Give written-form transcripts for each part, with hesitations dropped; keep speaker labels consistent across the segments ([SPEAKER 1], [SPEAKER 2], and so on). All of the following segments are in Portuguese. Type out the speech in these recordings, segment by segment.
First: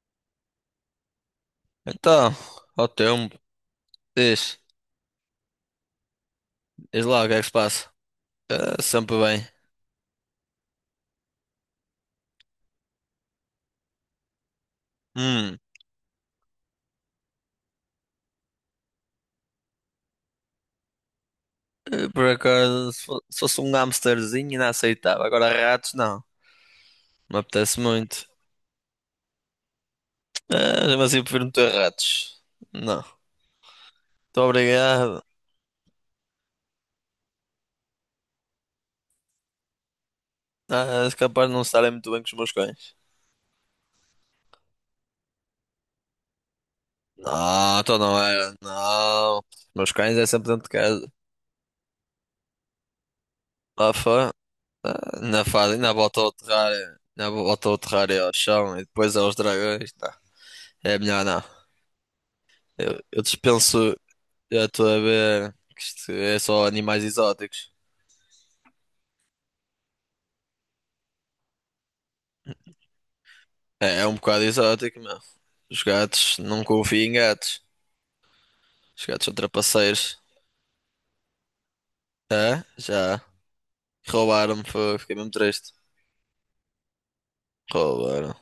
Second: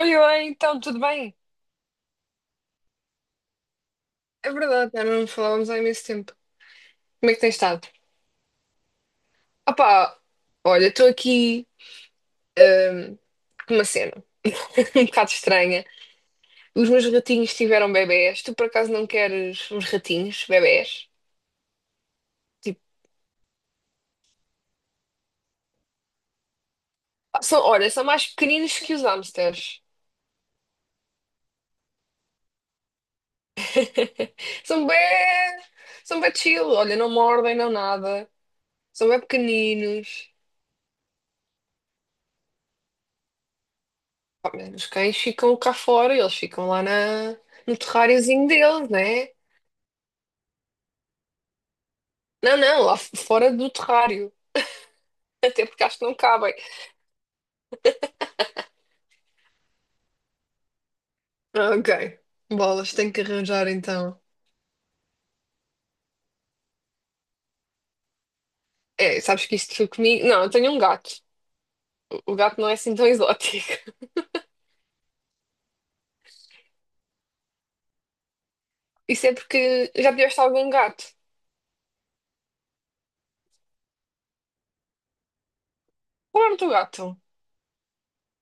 [SPEAKER 1] Oi, oi, então, tudo bem?
[SPEAKER 2] Então, ao tempo,
[SPEAKER 1] É
[SPEAKER 2] diz,
[SPEAKER 1] verdade, já não falávamos há imenso tempo.
[SPEAKER 2] diz lá o
[SPEAKER 1] Como
[SPEAKER 2] que
[SPEAKER 1] é
[SPEAKER 2] é
[SPEAKER 1] que
[SPEAKER 2] que se
[SPEAKER 1] tens estado?
[SPEAKER 2] passa. Ah, sempre bem.
[SPEAKER 1] Opá, olha, estou aqui hum, com uma cena um bocado
[SPEAKER 2] Hum,
[SPEAKER 1] estranha. Os meus ratinhos tiveram bebés. Tu por acaso não queres uns ratinhos, bebés?
[SPEAKER 2] por
[SPEAKER 1] Tipo,
[SPEAKER 2] acaso, se fosse um hamsterzinho ainda aceitava. Agora ratos, não. Não me
[SPEAKER 1] ah,
[SPEAKER 2] apetece
[SPEAKER 1] olha, são
[SPEAKER 2] muito.
[SPEAKER 1] mais pequeninos que os hamsters.
[SPEAKER 2] Ah, mas eu prefiro não ter ratos. Não. Muito
[SPEAKER 1] São
[SPEAKER 2] obrigado.
[SPEAKER 1] bem, são bem chill. Olha, não mordem, não nada. São bem pequeninos.
[SPEAKER 2] Ah, és capaz de não estarem muito bem com os meus cães.
[SPEAKER 1] Pá, mas os cães ficam cá fora, eles ficam lá no
[SPEAKER 2] Não, então não
[SPEAKER 1] terráriozinho
[SPEAKER 2] era.
[SPEAKER 1] deles, né?
[SPEAKER 2] Não. Os meus cães é sempre dentro de casa.
[SPEAKER 1] Não, não, lá fora do
[SPEAKER 2] Lá fora,
[SPEAKER 1] terrário.
[SPEAKER 2] na
[SPEAKER 1] Até
[SPEAKER 2] fase,
[SPEAKER 1] porque
[SPEAKER 2] ainda
[SPEAKER 1] acho que não
[SPEAKER 2] bota o
[SPEAKER 1] cabem.
[SPEAKER 2] terrário. Ainda bota o terrário ao chão e depois aos dragões. Tá. É melhor não.
[SPEAKER 1] Ah, ok. Bolas,
[SPEAKER 2] Eu,
[SPEAKER 1] tenho que
[SPEAKER 2] eu
[SPEAKER 1] arranjar
[SPEAKER 2] dispenso,
[SPEAKER 1] então.
[SPEAKER 2] já estou a ver que isto é só animais exóticos.
[SPEAKER 1] É, sabes que isto foi comigo. Não, eu tenho um gato. O gato não é assim tão exótico.
[SPEAKER 2] É um bocado exótico, meu. Os gatos, não confio em gatos. Os gatos
[SPEAKER 1] Isso
[SPEAKER 2] são
[SPEAKER 1] é porque já
[SPEAKER 2] trapaceiros.
[SPEAKER 1] tiveste algum gato.
[SPEAKER 2] É? Já. Roubaram-me, fiquei mesmo triste.
[SPEAKER 1] Roubaram o teu gato.
[SPEAKER 2] Roubaram.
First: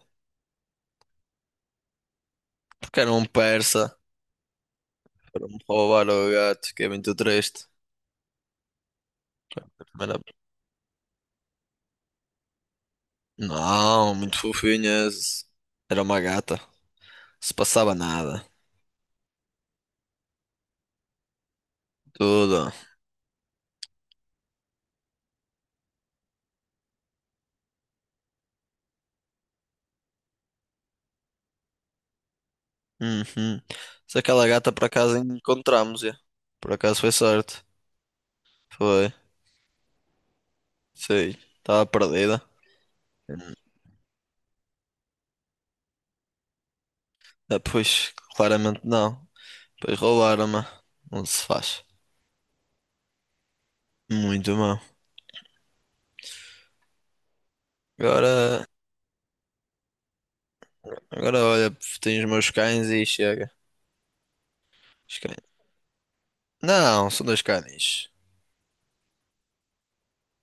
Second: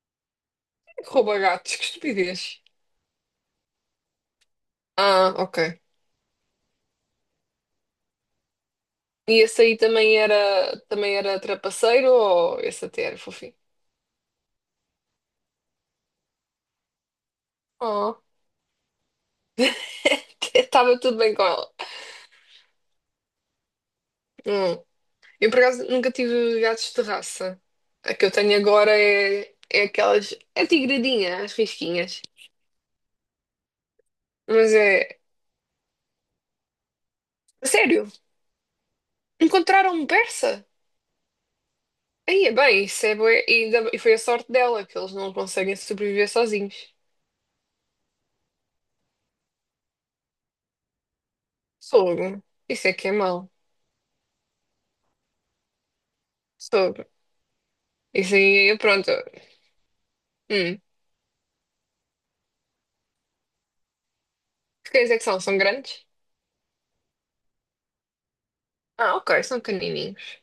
[SPEAKER 1] Quem é que rouba gatos, que estupidez.
[SPEAKER 2] Porque era um persa.
[SPEAKER 1] Ah,
[SPEAKER 2] Foram-me
[SPEAKER 1] ok.
[SPEAKER 2] roubar o gato, fiquei muito triste.
[SPEAKER 1] E esse aí
[SPEAKER 2] Era-
[SPEAKER 1] também era trapaceiro ou esse até era fofinho?
[SPEAKER 2] Não, muito fofinhas. Era uma gata. Se passava
[SPEAKER 1] Oh,
[SPEAKER 2] nada.
[SPEAKER 1] estava tudo bem com ela.
[SPEAKER 2] Tudo.
[SPEAKER 1] Hum. Eu, por acaso, nunca tive gatos de raça. A que eu tenho agora é aquelas. É tigradinha, as risquinhas.
[SPEAKER 2] Uhum. Se aquela gata
[SPEAKER 1] Mas
[SPEAKER 2] por acaso
[SPEAKER 1] é.
[SPEAKER 2] encontramos, já. Por acaso foi sorte.
[SPEAKER 1] Sério,
[SPEAKER 2] Foi.
[SPEAKER 1] encontraram um persa?
[SPEAKER 2] Sei, estava perdida.
[SPEAKER 1] Aí é bem, e foi a sorte dela, que eles não conseguem sobreviver sozinhos.
[SPEAKER 2] Ah, pois, claramente não. Pois roubaram-me. Não se faz.
[SPEAKER 1] Fogo. Isso é que é mau.
[SPEAKER 2] Muito mal.
[SPEAKER 1] Fogo. Isso
[SPEAKER 2] Agora,
[SPEAKER 1] aí, pronto. Hum.
[SPEAKER 2] agora olha, tenho os meus cães e chega.
[SPEAKER 1] Que cães
[SPEAKER 2] Os
[SPEAKER 1] é que são?
[SPEAKER 2] cães.
[SPEAKER 1] São grandes?
[SPEAKER 2] Não, são dois cães.
[SPEAKER 1] Ah, ok, são canininhos.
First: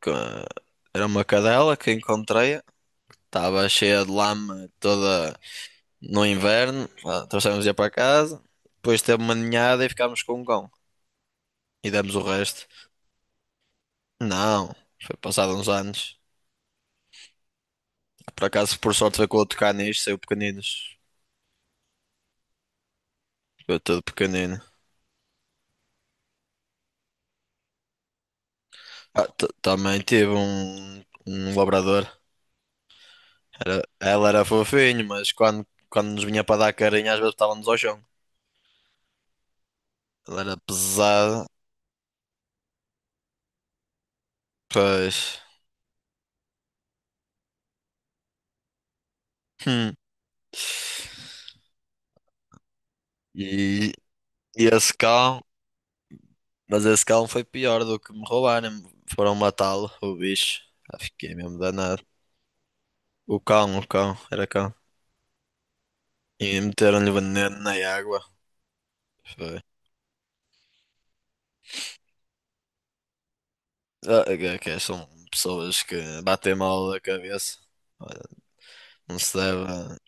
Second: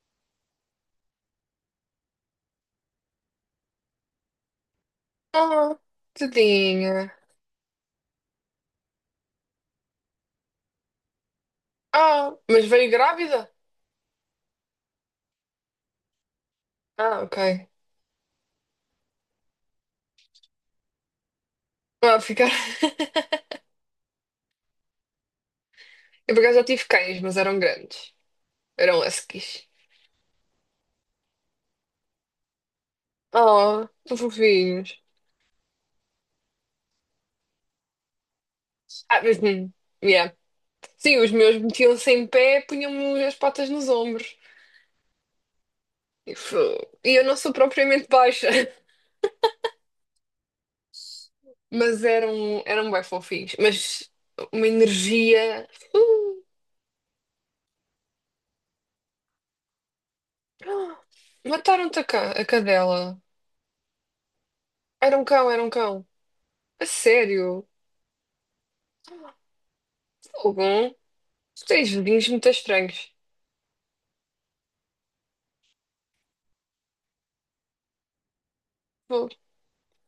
[SPEAKER 2] Co- Era uma cadela que encontrei. Estava cheia de lama toda
[SPEAKER 1] Ah,
[SPEAKER 2] no inverno.
[SPEAKER 1] tadinha.
[SPEAKER 2] Ah, trouxemos-a para casa. Depois teve uma ninhada e ficámos com um cão. E demos o
[SPEAKER 1] Ah,
[SPEAKER 2] resto.
[SPEAKER 1] mas veio grávida?
[SPEAKER 2] Não, foi passado uns anos.
[SPEAKER 1] Ah, ok.
[SPEAKER 2] Por acaso, por sorte, foi com outro caniche, saiu pequeninos.
[SPEAKER 1] Vai ficar.
[SPEAKER 2] Eu todo pequenino.
[SPEAKER 1] Eu por acaso já tive cães, mas eram grandes. Eram
[SPEAKER 2] Ah,
[SPEAKER 1] huskies.
[SPEAKER 2] também tive um labrador.
[SPEAKER 1] Oh, tão
[SPEAKER 2] Ela era
[SPEAKER 1] fofinhos.
[SPEAKER 2] fofinho, mas quando nos vinha para dar carinho, às vezes estávamos ao chão.
[SPEAKER 1] Ah, mas, yeah.
[SPEAKER 2] Ela era
[SPEAKER 1] Sim, os
[SPEAKER 2] pesada,
[SPEAKER 1] meus metiam-se em pé, punham-me as patas nos ombros.
[SPEAKER 2] pois.
[SPEAKER 1] E, fo- e eu não sou propriamente baixa,
[SPEAKER 2] Hum.
[SPEAKER 1] mas eram bem fofinhos.
[SPEAKER 2] E,
[SPEAKER 1] Mas
[SPEAKER 2] e
[SPEAKER 1] uma
[SPEAKER 2] esse cão,
[SPEAKER 1] energia. Uh,
[SPEAKER 2] mas esse cão foi pior do que me roubarem. Foram matá-lo, o bicho. Ah,
[SPEAKER 1] ah,
[SPEAKER 2] fiquei mesmo
[SPEAKER 1] mataram-te
[SPEAKER 2] danado.
[SPEAKER 1] a cadela.
[SPEAKER 2] O cão, era cão.
[SPEAKER 1] Era um cão, era um cão.
[SPEAKER 2] E
[SPEAKER 1] A
[SPEAKER 2] meteram-lhe veneno
[SPEAKER 1] sério.
[SPEAKER 2] na água. Foi.
[SPEAKER 1] Algum? Tu tens vizinhos muito estranhos.
[SPEAKER 2] Ah, que são pessoas que batem mal da cabeça. Não se deve.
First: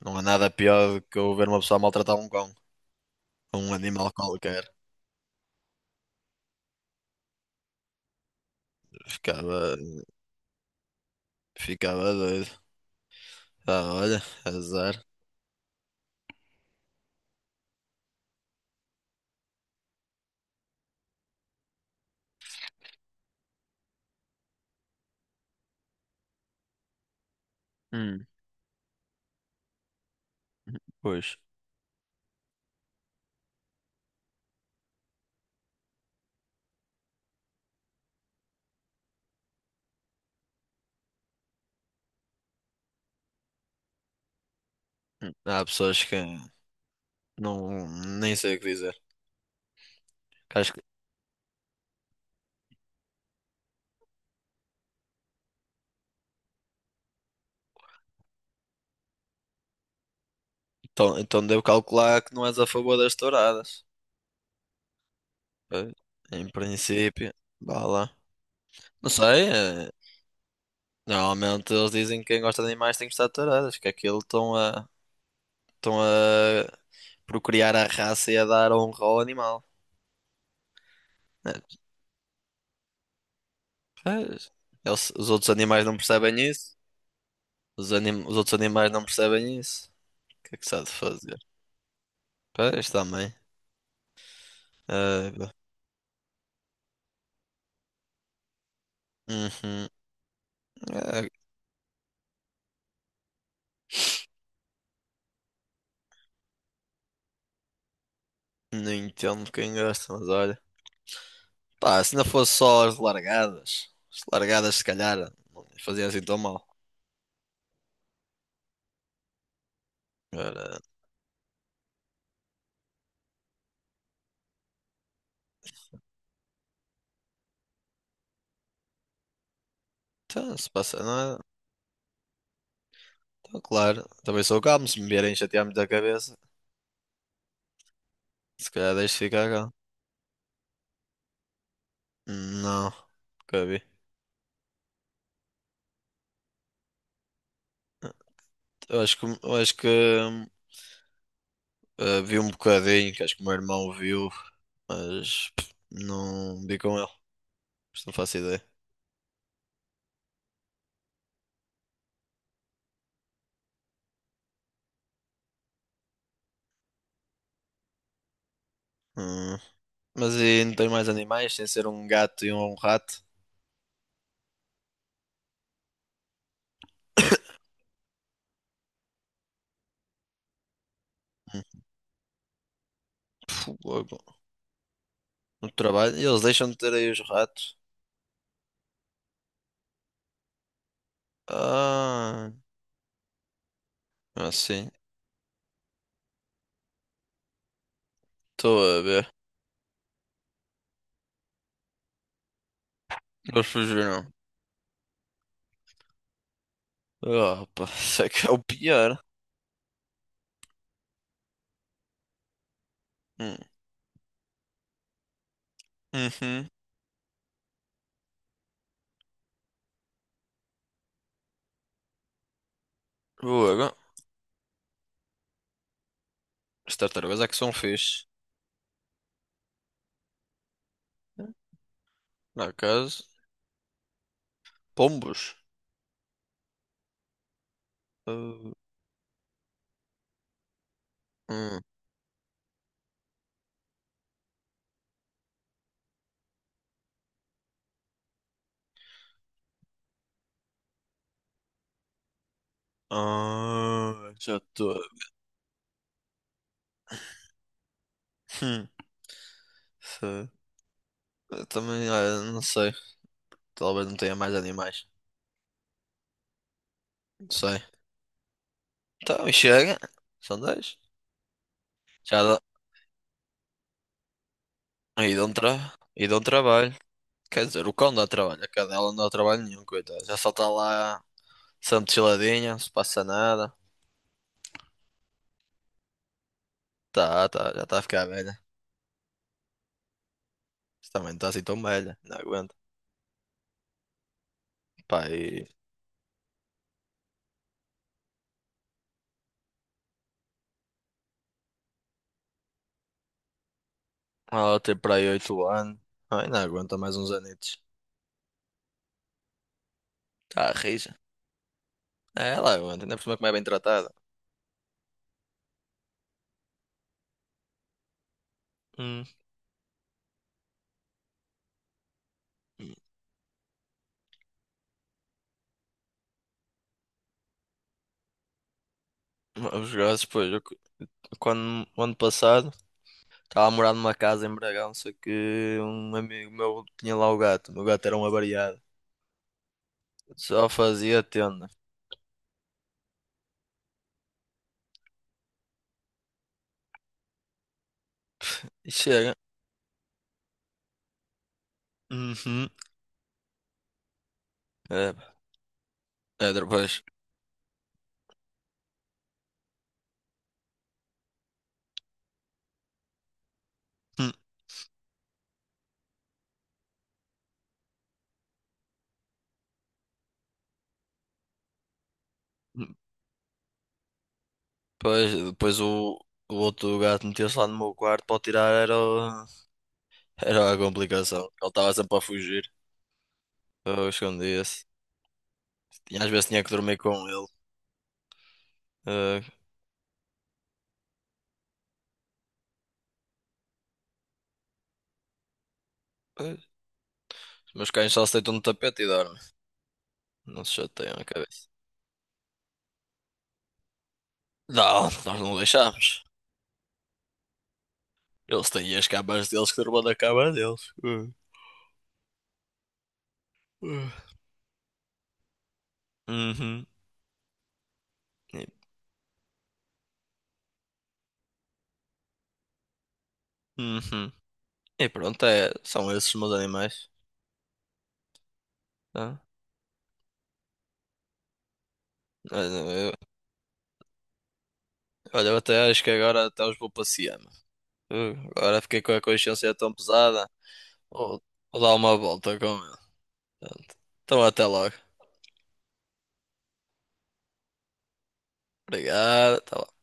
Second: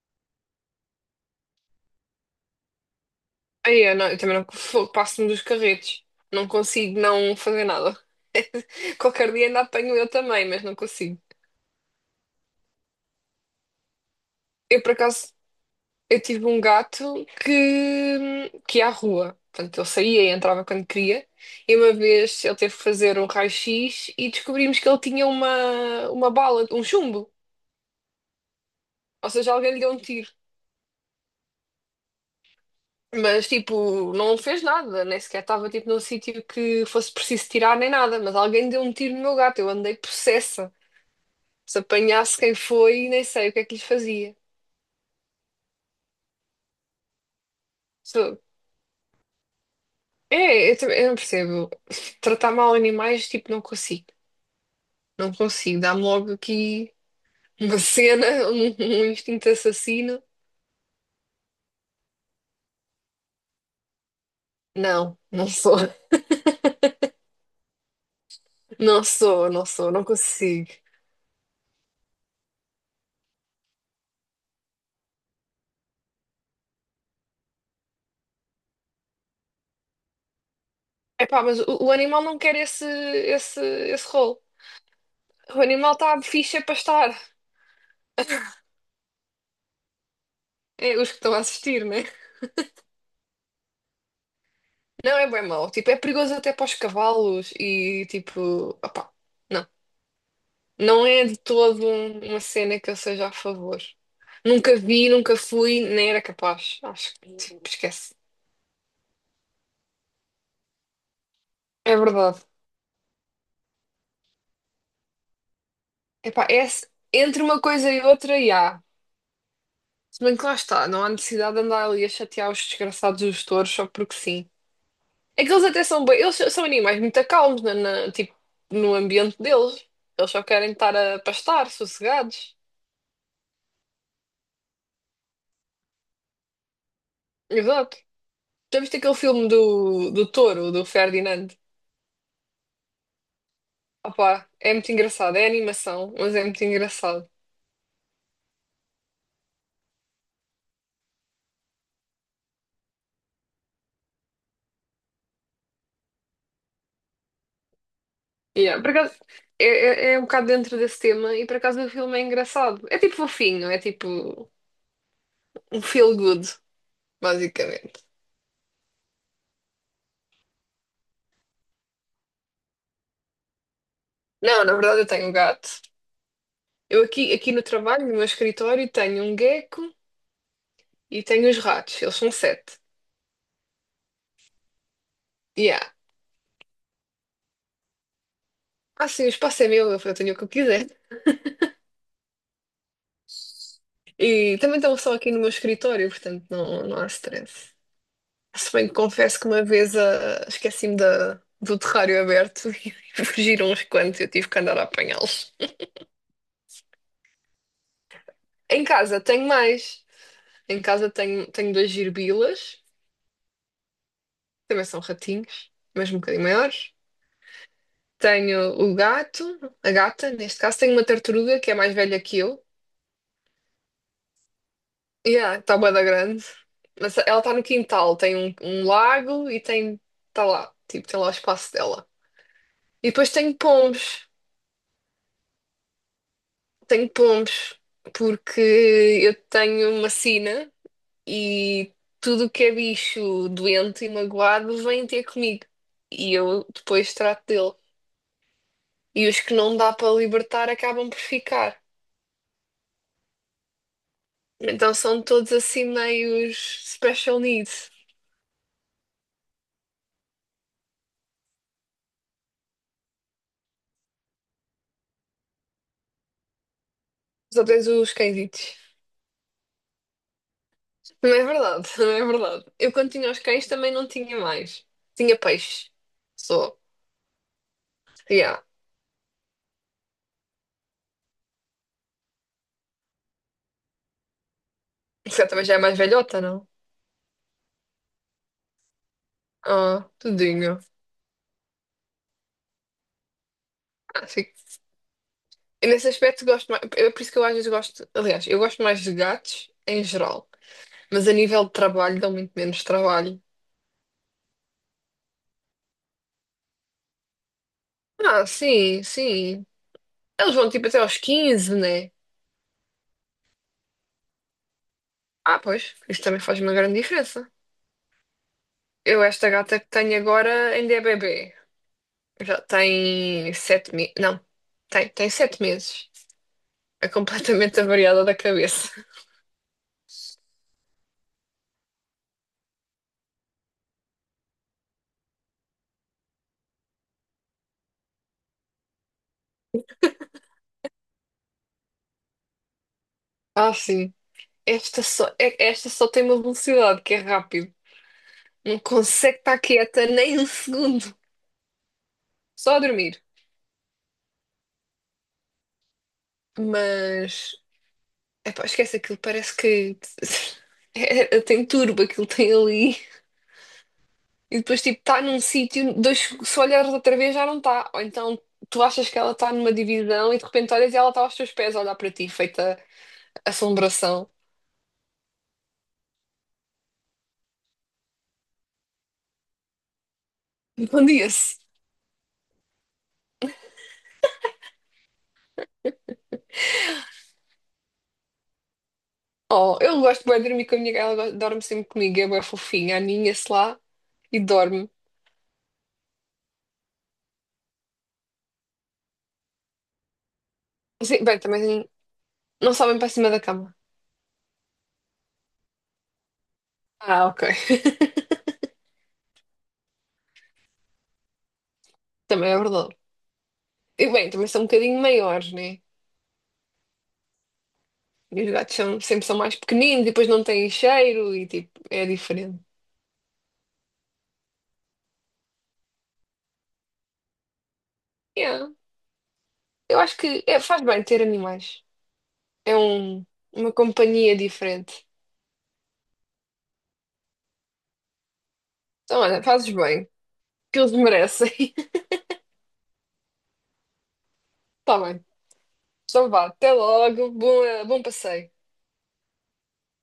[SPEAKER 2] Não há nada pior do que eu ver uma pessoa maltratar um cão, um
[SPEAKER 1] Aí, eu, não,
[SPEAKER 2] animal
[SPEAKER 1] eu também não
[SPEAKER 2] qualquer.
[SPEAKER 1] passo-me dos carretos. Não consigo não fazer nada. Qualquer dia ainda
[SPEAKER 2] Ficava,
[SPEAKER 1] apanho eu também, mas não consigo.
[SPEAKER 2] ficava doido. Ah, olha,
[SPEAKER 1] Eu, por
[SPEAKER 2] azar.
[SPEAKER 1] acaso, eu tive um gato que ia à rua. Portanto, ele saía e entrava quando queria. E uma vez ele teve que fazer um raio-x e descobrimos que ele tinha uma bala, um chumbo.
[SPEAKER 2] Hum,
[SPEAKER 1] Ou seja, alguém lhe deu um tiro.
[SPEAKER 2] pois.
[SPEAKER 1] Mas, tipo, não fez nada. Nem sequer estava, tipo, num sítio que fosse preciso tirar nem nada. Mas alguém deu um tiro no meu gato. Eu andei possessa. Se apanhasse quem foi, nem sei o que é que lhe fazia.
[SPEAKER 2] Há pessoas que não, nem
[SPEAKER 1] Se-
[SPEAKER 2] sei o que dizer. Que
[SPEAKER 1] É,
[SPEAKER 2] Acho que,
[SPEAKER 1] eu não percebo. Tratar mal animais, tipo, não consigo. Não consigo. Dá-me logo aqui uma cena, um instinto assassino.
[SPEAKER 2] então, então devo calcular que não és a favor das touradas.
[SPEAKER 1] Não, não sou.
[SPEAKER 2] Pois, em princípio, vá lá.
[SPEAKER 1] Não
[SPEAKER 2] Não sei,
[SPEAKER 1] sou, não sou, não consigo.
[SPEAKER 2] normalmente eles dizem que quem gosta de animais tem que gostar de touradas, que é aquilo estão a procriar a raça e a dar honra ao animal.
[SPEAKER 1] Epá, mas
[SPEAKER 2] É,
[SPEAKER 1] o animal não quer esse rolo.
[SPEAKER 2] pois. Os outros
[SPEAKER 1] O
[SPEAKER 2] animais
[SPEAKER 1] animal
[SPEAKER 2] não
[SPEAKER 1] está
[SPEAKER 2] percebem
[SPEAKER 1] fixe é para
[SPEAKER 2] isso.
[SPEAKER 1] estar.
[SPEAKER 2] Os outros animais não percebem isso. O que é que se há de
[SPEAKER 1] É, os que estão
[SPEAKER 2] fazer?
[SPEAKER 1] a assistir, né?
[SPEAKER 2] Pois, também.
[SPEAKER 1] Não é
[SPEAKER 2] Ah,
[SPEAKER 1] bem
[SPEAKER 2] pá.
[SPEAKER 1] mau. Tipo, é perigoso até para os cavalos e, tipo, opá. Não.
[SPEAKER 2] Uhum.
[SPEAKER 1] Não
[SPEAKER 2] Ah,
[SPEAKER 1] é de todo uma cena que eu seja a favor. Nunca vi, nunca fui, nem era capaz. Acho que tipo, esquece.
[SPEAKER 2] não entendo quem gosta, mas olha.
[SPEAKER 1] É
[SPEAKER 2] Pá, se não
[SPEAKER 1] verdade.
[SPEAKER 2] fosse só as largadas. As largadas, se calhar, não faziam assim tão
[SPEAKER 1] Epá, é,
[SPEAKER 2] mal.
[SPEAKER 1] entre uma coisa e outra, e há. Se bem que lá
[SPEAKER 2] Agora,
[SPEAKER 1] está, não há necessidade de andar ali a chatear os desgraçados dos touros só porque sim. É que eles até são bem, eles são animais muito calmos tipo, no ambiente deles. Eles só
[SPEAKER 2] então, se
[SPEAKER 1] querem estar
[SPEAKER 2] passa,
[SPEAKER 1] a
[SPEAKER 2] não é?
[SPEAKER 1] pastar, sossegados.
[SPEAKER 2] Então, claro. Também sou calmo. Se me vierem chatear-me da cabeça,
[SPEAKER 1] Exato.
[SPEAKER 2] se
[SPEAKER 1] Já
[SPEAKER 2] calhar
[SPEAKER 1] viste aquele
[SPEAKER 2] deixo
[SPEAKER 1] filme
[SPEAKER 2] ficar calmo.
[SPEAKER 1] do touro, do Ferdinand?
[SPEAKER 2] Não, nunca vi.
[SPEAKER 1] Opa, é muito engraçado, é animação, mas é muito engraçado.
[SPEAKER 2] Eu acho que. Vi um bocadinho, que acho que o meu irmão viu, mas não vi com ele, por isso não faço ideia.
[SPEAKER 1] Yeah, por acaso, é, é um bocado dentro desse tema e por acaso o filme é engraçado. É tipo fofinho, é tipo um feel good, basicamente.
[SPEAKER 2] Hum. Mas e não tenho mais animais, sem ser um gato e um rato.
[SPEAKER 1] Não, na verdade eu tenho um gato. Eu aqui, aqui no trabalho, no meu escritório, tenho um gecko e tenho os ratos, eles são sete.
[SPEAKER 2] Pô, logo, no
[SPEAKER 1] Yeah.
[SPEAKER 2] trabalho, e eles deixam de ter aí os ratos.
[SPEAKER 1] Ah, sim, o espaço é meu, eu tenho o que eu quiser.
[SPEAKER 2] Ah,
[SPEAKER 1] E também
[SPEAKER 2] assim,
[SPEAKER 1] estão só aqui no meu escritório, portanto não, não há stress. Se
[SPEAKER 2] estou
[SPEAKER 1] bem que
[SPEAKER 2] a ver.
[SPEAKER 1] confesso que uma vez esqueci-me do terrário aberto e
[SPEAKER 2] Eles
[SPEAKER 1] fugiram uns quantos, e
[SPEAKER 2] fugiram.
[SPEAKER 1] eu tive que andar a apanhá-los.
[SPEAKER 2] Opa, isso é que é o
[SPEAKER 1] Em
[SPEAKER 2] pior.
[SPEAKER 1] casa tenho mais. Em casa tenho duas girbilas,
[SPEAKER 2] Hum.
[SPEAKER 1] também são ratinhos, mas um bocadinho
[SPEAKER 2] Uhum.
[SPEAKER 1] maiores. Tenho o gato, a gata, neste caso. Tenho uma tartaruga que é mais velha que eu.
[SPEAKER 2] Logo,
[SPEAKER 1] Yeah, está bué da grande.
[SPEAKER 2] as
[SPEAKER 1] Mas ela
[SPEAKER 2] tartarugas é
[SPEAKER 1] está
[SPEAKER 2] que
[SPEAKER 1] no
[SPEAKER 2] são
[SPEAKER 1] quintal,
[SPEAKER 2] fixe.
[SPEAKER 1] tem um lago e tem, está lá, tipo, tem lá o espaço dela.
[SPEAKER 2] Na
[SPEAKER 1] E
[SPEAKER 2] casa,
[SPEAKER 1] depois tenho pombos.
[SPEAKER 2] pombos.
[SPEAKER 1] Tenho pombos, porque
[SPEAKER 2] Ah,
[SPEAKER 1] eu tenho uma sina
[SPEAKER 2] hum.
[SPEAKER 1] e tudo o que é bicho doente e magoado vem ter comigo. E eu depois trato dele. E os que não dá para libertar acabam por ficar.
[SPEAKER 2] Ah, já
[SPEAKER 1] Então
[SPEAKER 2] estou.
[SPEAKER 1] são todos assim meios special needs.
[SPEAKER 2] Hum, Sei. Eu também, olha, não sei. Talvez não tenha mais animais. Não
[SPEAKER 1] Só
[SPEAKER 2] sei.
[SPEAKER 1] tens os cãezitos.
[SPEAKER 2] Então, e chega. São 10.
[SPEAKER 1] Não é verdade, não é
[SPEAKER 2] Já dá.
[SPEAKER 1] verdade. Eu quando tinha os cães também não tinha mais.
[SPEAKER 2] E
[SPEAKER 1] Tinha
[SPEAKER 2] dão,
[SPEAKER 1] peixe.
[SPEAKER 2] tra... e dão
[SPEAKER 1] Só.
[SPEAKER 2] trabalho. Quer dizer, o cão dá
[SPEAKER 1] Yeah.
[SPEAKER 2] trabalho. A cadela não dá trabalho nenhum, coitada. Já só está lá, sempre chiladinha, não se passa nada.
[SPEAKER 1] Você também já é mais velhota, não?
[SPEAKER 2] Tá, tá, já está a ficar velha.
[SPEAKER 1] Ah, tudinho.
[SPEAKER 2] Também não está assim tão velha. Não aguenta.
[SPEAKER 1] Ah, sim.
[SPEAKER 2] Pá, e.
[SPEAKER 1] Nesse aspecto gosto mais, é por isso que eu às vezes gosto, aliás, eu gosto mais de gatos em geral, mas a nível de trabalho dão muito menos trabalho.
[SPEAKER 2] Ela tem para aí 8 anos. Ai, não aguenta mais uns anitos.
[SPEAKER 1] Ah, sim, sim. Eles
[SPEAKER 2] Tá
[SPEAKER 1] vão
[SPEAKER 2] a
[SPEAKER 1] tipo até aos
[SPEAKER 2] rija.
[SPEAKER 1] 15, né?
[SPEAKER 2] É, ela aguenta. Ainda por cima como é bem tratada.
[SPEAKER 1] Ah, pois, isso também faz uma grande diferença.
[SPEAKER 2] Hum.
[SPEAKER 1] Eu, esta gata que tenho agora ainda é bebê. Já tem 7 meses. Não, tem 7 meses. É completamente avariada da cabeça.
[SPEAKER 2] Os gajos, pois. Quando, o ano passado, estava a morar numa casa em Bragão, só que um amigo meu tinha lá o gato. O meu gato era um avariado. Só fazia tenda.
[SPEAKER 1] Ah, sim. Esta só, esta só tem uma velocidade que é rápido. Não
[SPEAKER 2] E chega.
[SPEAKER 1] consegue estar quieta nem um segundo.
[SPEAKER 2] Uhum.
[SPEAKER 1] Só a dormir.
[SPEAKER 2] É, é, depois.
[SPEAKER 1] Mas, epá, esquece aquilo, parece que é, tem turbo aquilo tem ali.
[SPEAKER 2] Hum,
[SPEAKER 1] E depois, tipo, está num sítio, dois, se olhares outra vez já não está. Ou então tu achas que ela está numa divisão e de repente olhas e ela está aos teus pés a olhar para ti, feita
[SPEAKER 2] hum.
[SPEAKER 1] assombração.
[SPEAKER 2] Depois o outro gato meteu-se lá no meu quarto para o tirar. Era a
[SPEAKER 1] Encandia-se.
[SPEAKER 2] complicação. Ele estava sempre a fugir. Eu escondia-se. E às vezes tinha que dormir com ele. Eh,
[SPEAKER 1] Oh, eu gosto bué de dormir com a minha gata, ela dorme sempre comigo, é bué fofinha, aninha-se lá e dorme.
[SPEAKER 2] eh, os meus cães só se deitam no tapete e dormem. Não se chateiam a
[SPEAKER 1] Sim, bem,
[SPEAKER 2] cabeça.
[SPEAKER 1] também não sobem para cima da cama.
[SPEAKER 2] Não, nós não deixámos.
[SPEAKER 1] Ah, ok.
[SPEAKER 2] Eles têm as camas deles que dormam na cama deles.
[SPEAKER 1] Também é verdade. E bem,
[SPEAKER 2] Uh.
[SPEAKER 1] também são um bocadinho maiores, né?
[SPEAKER 2] Uhum.
[SPEAKER 1] E os
[SPEAKER 2] E,
[SPEAKER 1] gatos são, sempre são mais pequeninos e depois não têm cheiro e tipo, é diferente.
[SPEAKER 2] uhum. E pronto, são esses os meus animais.
[SPEAKER 1] Yeah.
[SPEAKER 2] Tá?
[SPEAKER 1] Eu acho que faz bem ter animais. É
[SPEAKER 2] Olha, eu,
[SPEAKER 1] uma companhia diferente.
[SPEAKER 2] olha, eu até acho que agora até os vou passear, mano. Agora fiquei com a
[SPEAKER 1] Então, olha,
[SPEAKER 2] consciência
[SPEAKER 1] fazes
[SPEAKER 2] tão
[SPEAKER 1] bem,
[SPEAKER 2] pesada.
[SPEAKER 1] que eles
[SPEAKER 2] Vou,
[SPEAKER 1] merecem.
[SPEAKER 2] vou dar uma volta com ele. Pronto. Então até logo.
[SPEAKER 1] Tá bem. Então vá, até logo, bom passeio.
[SPEAKER 2] Obrigado. Até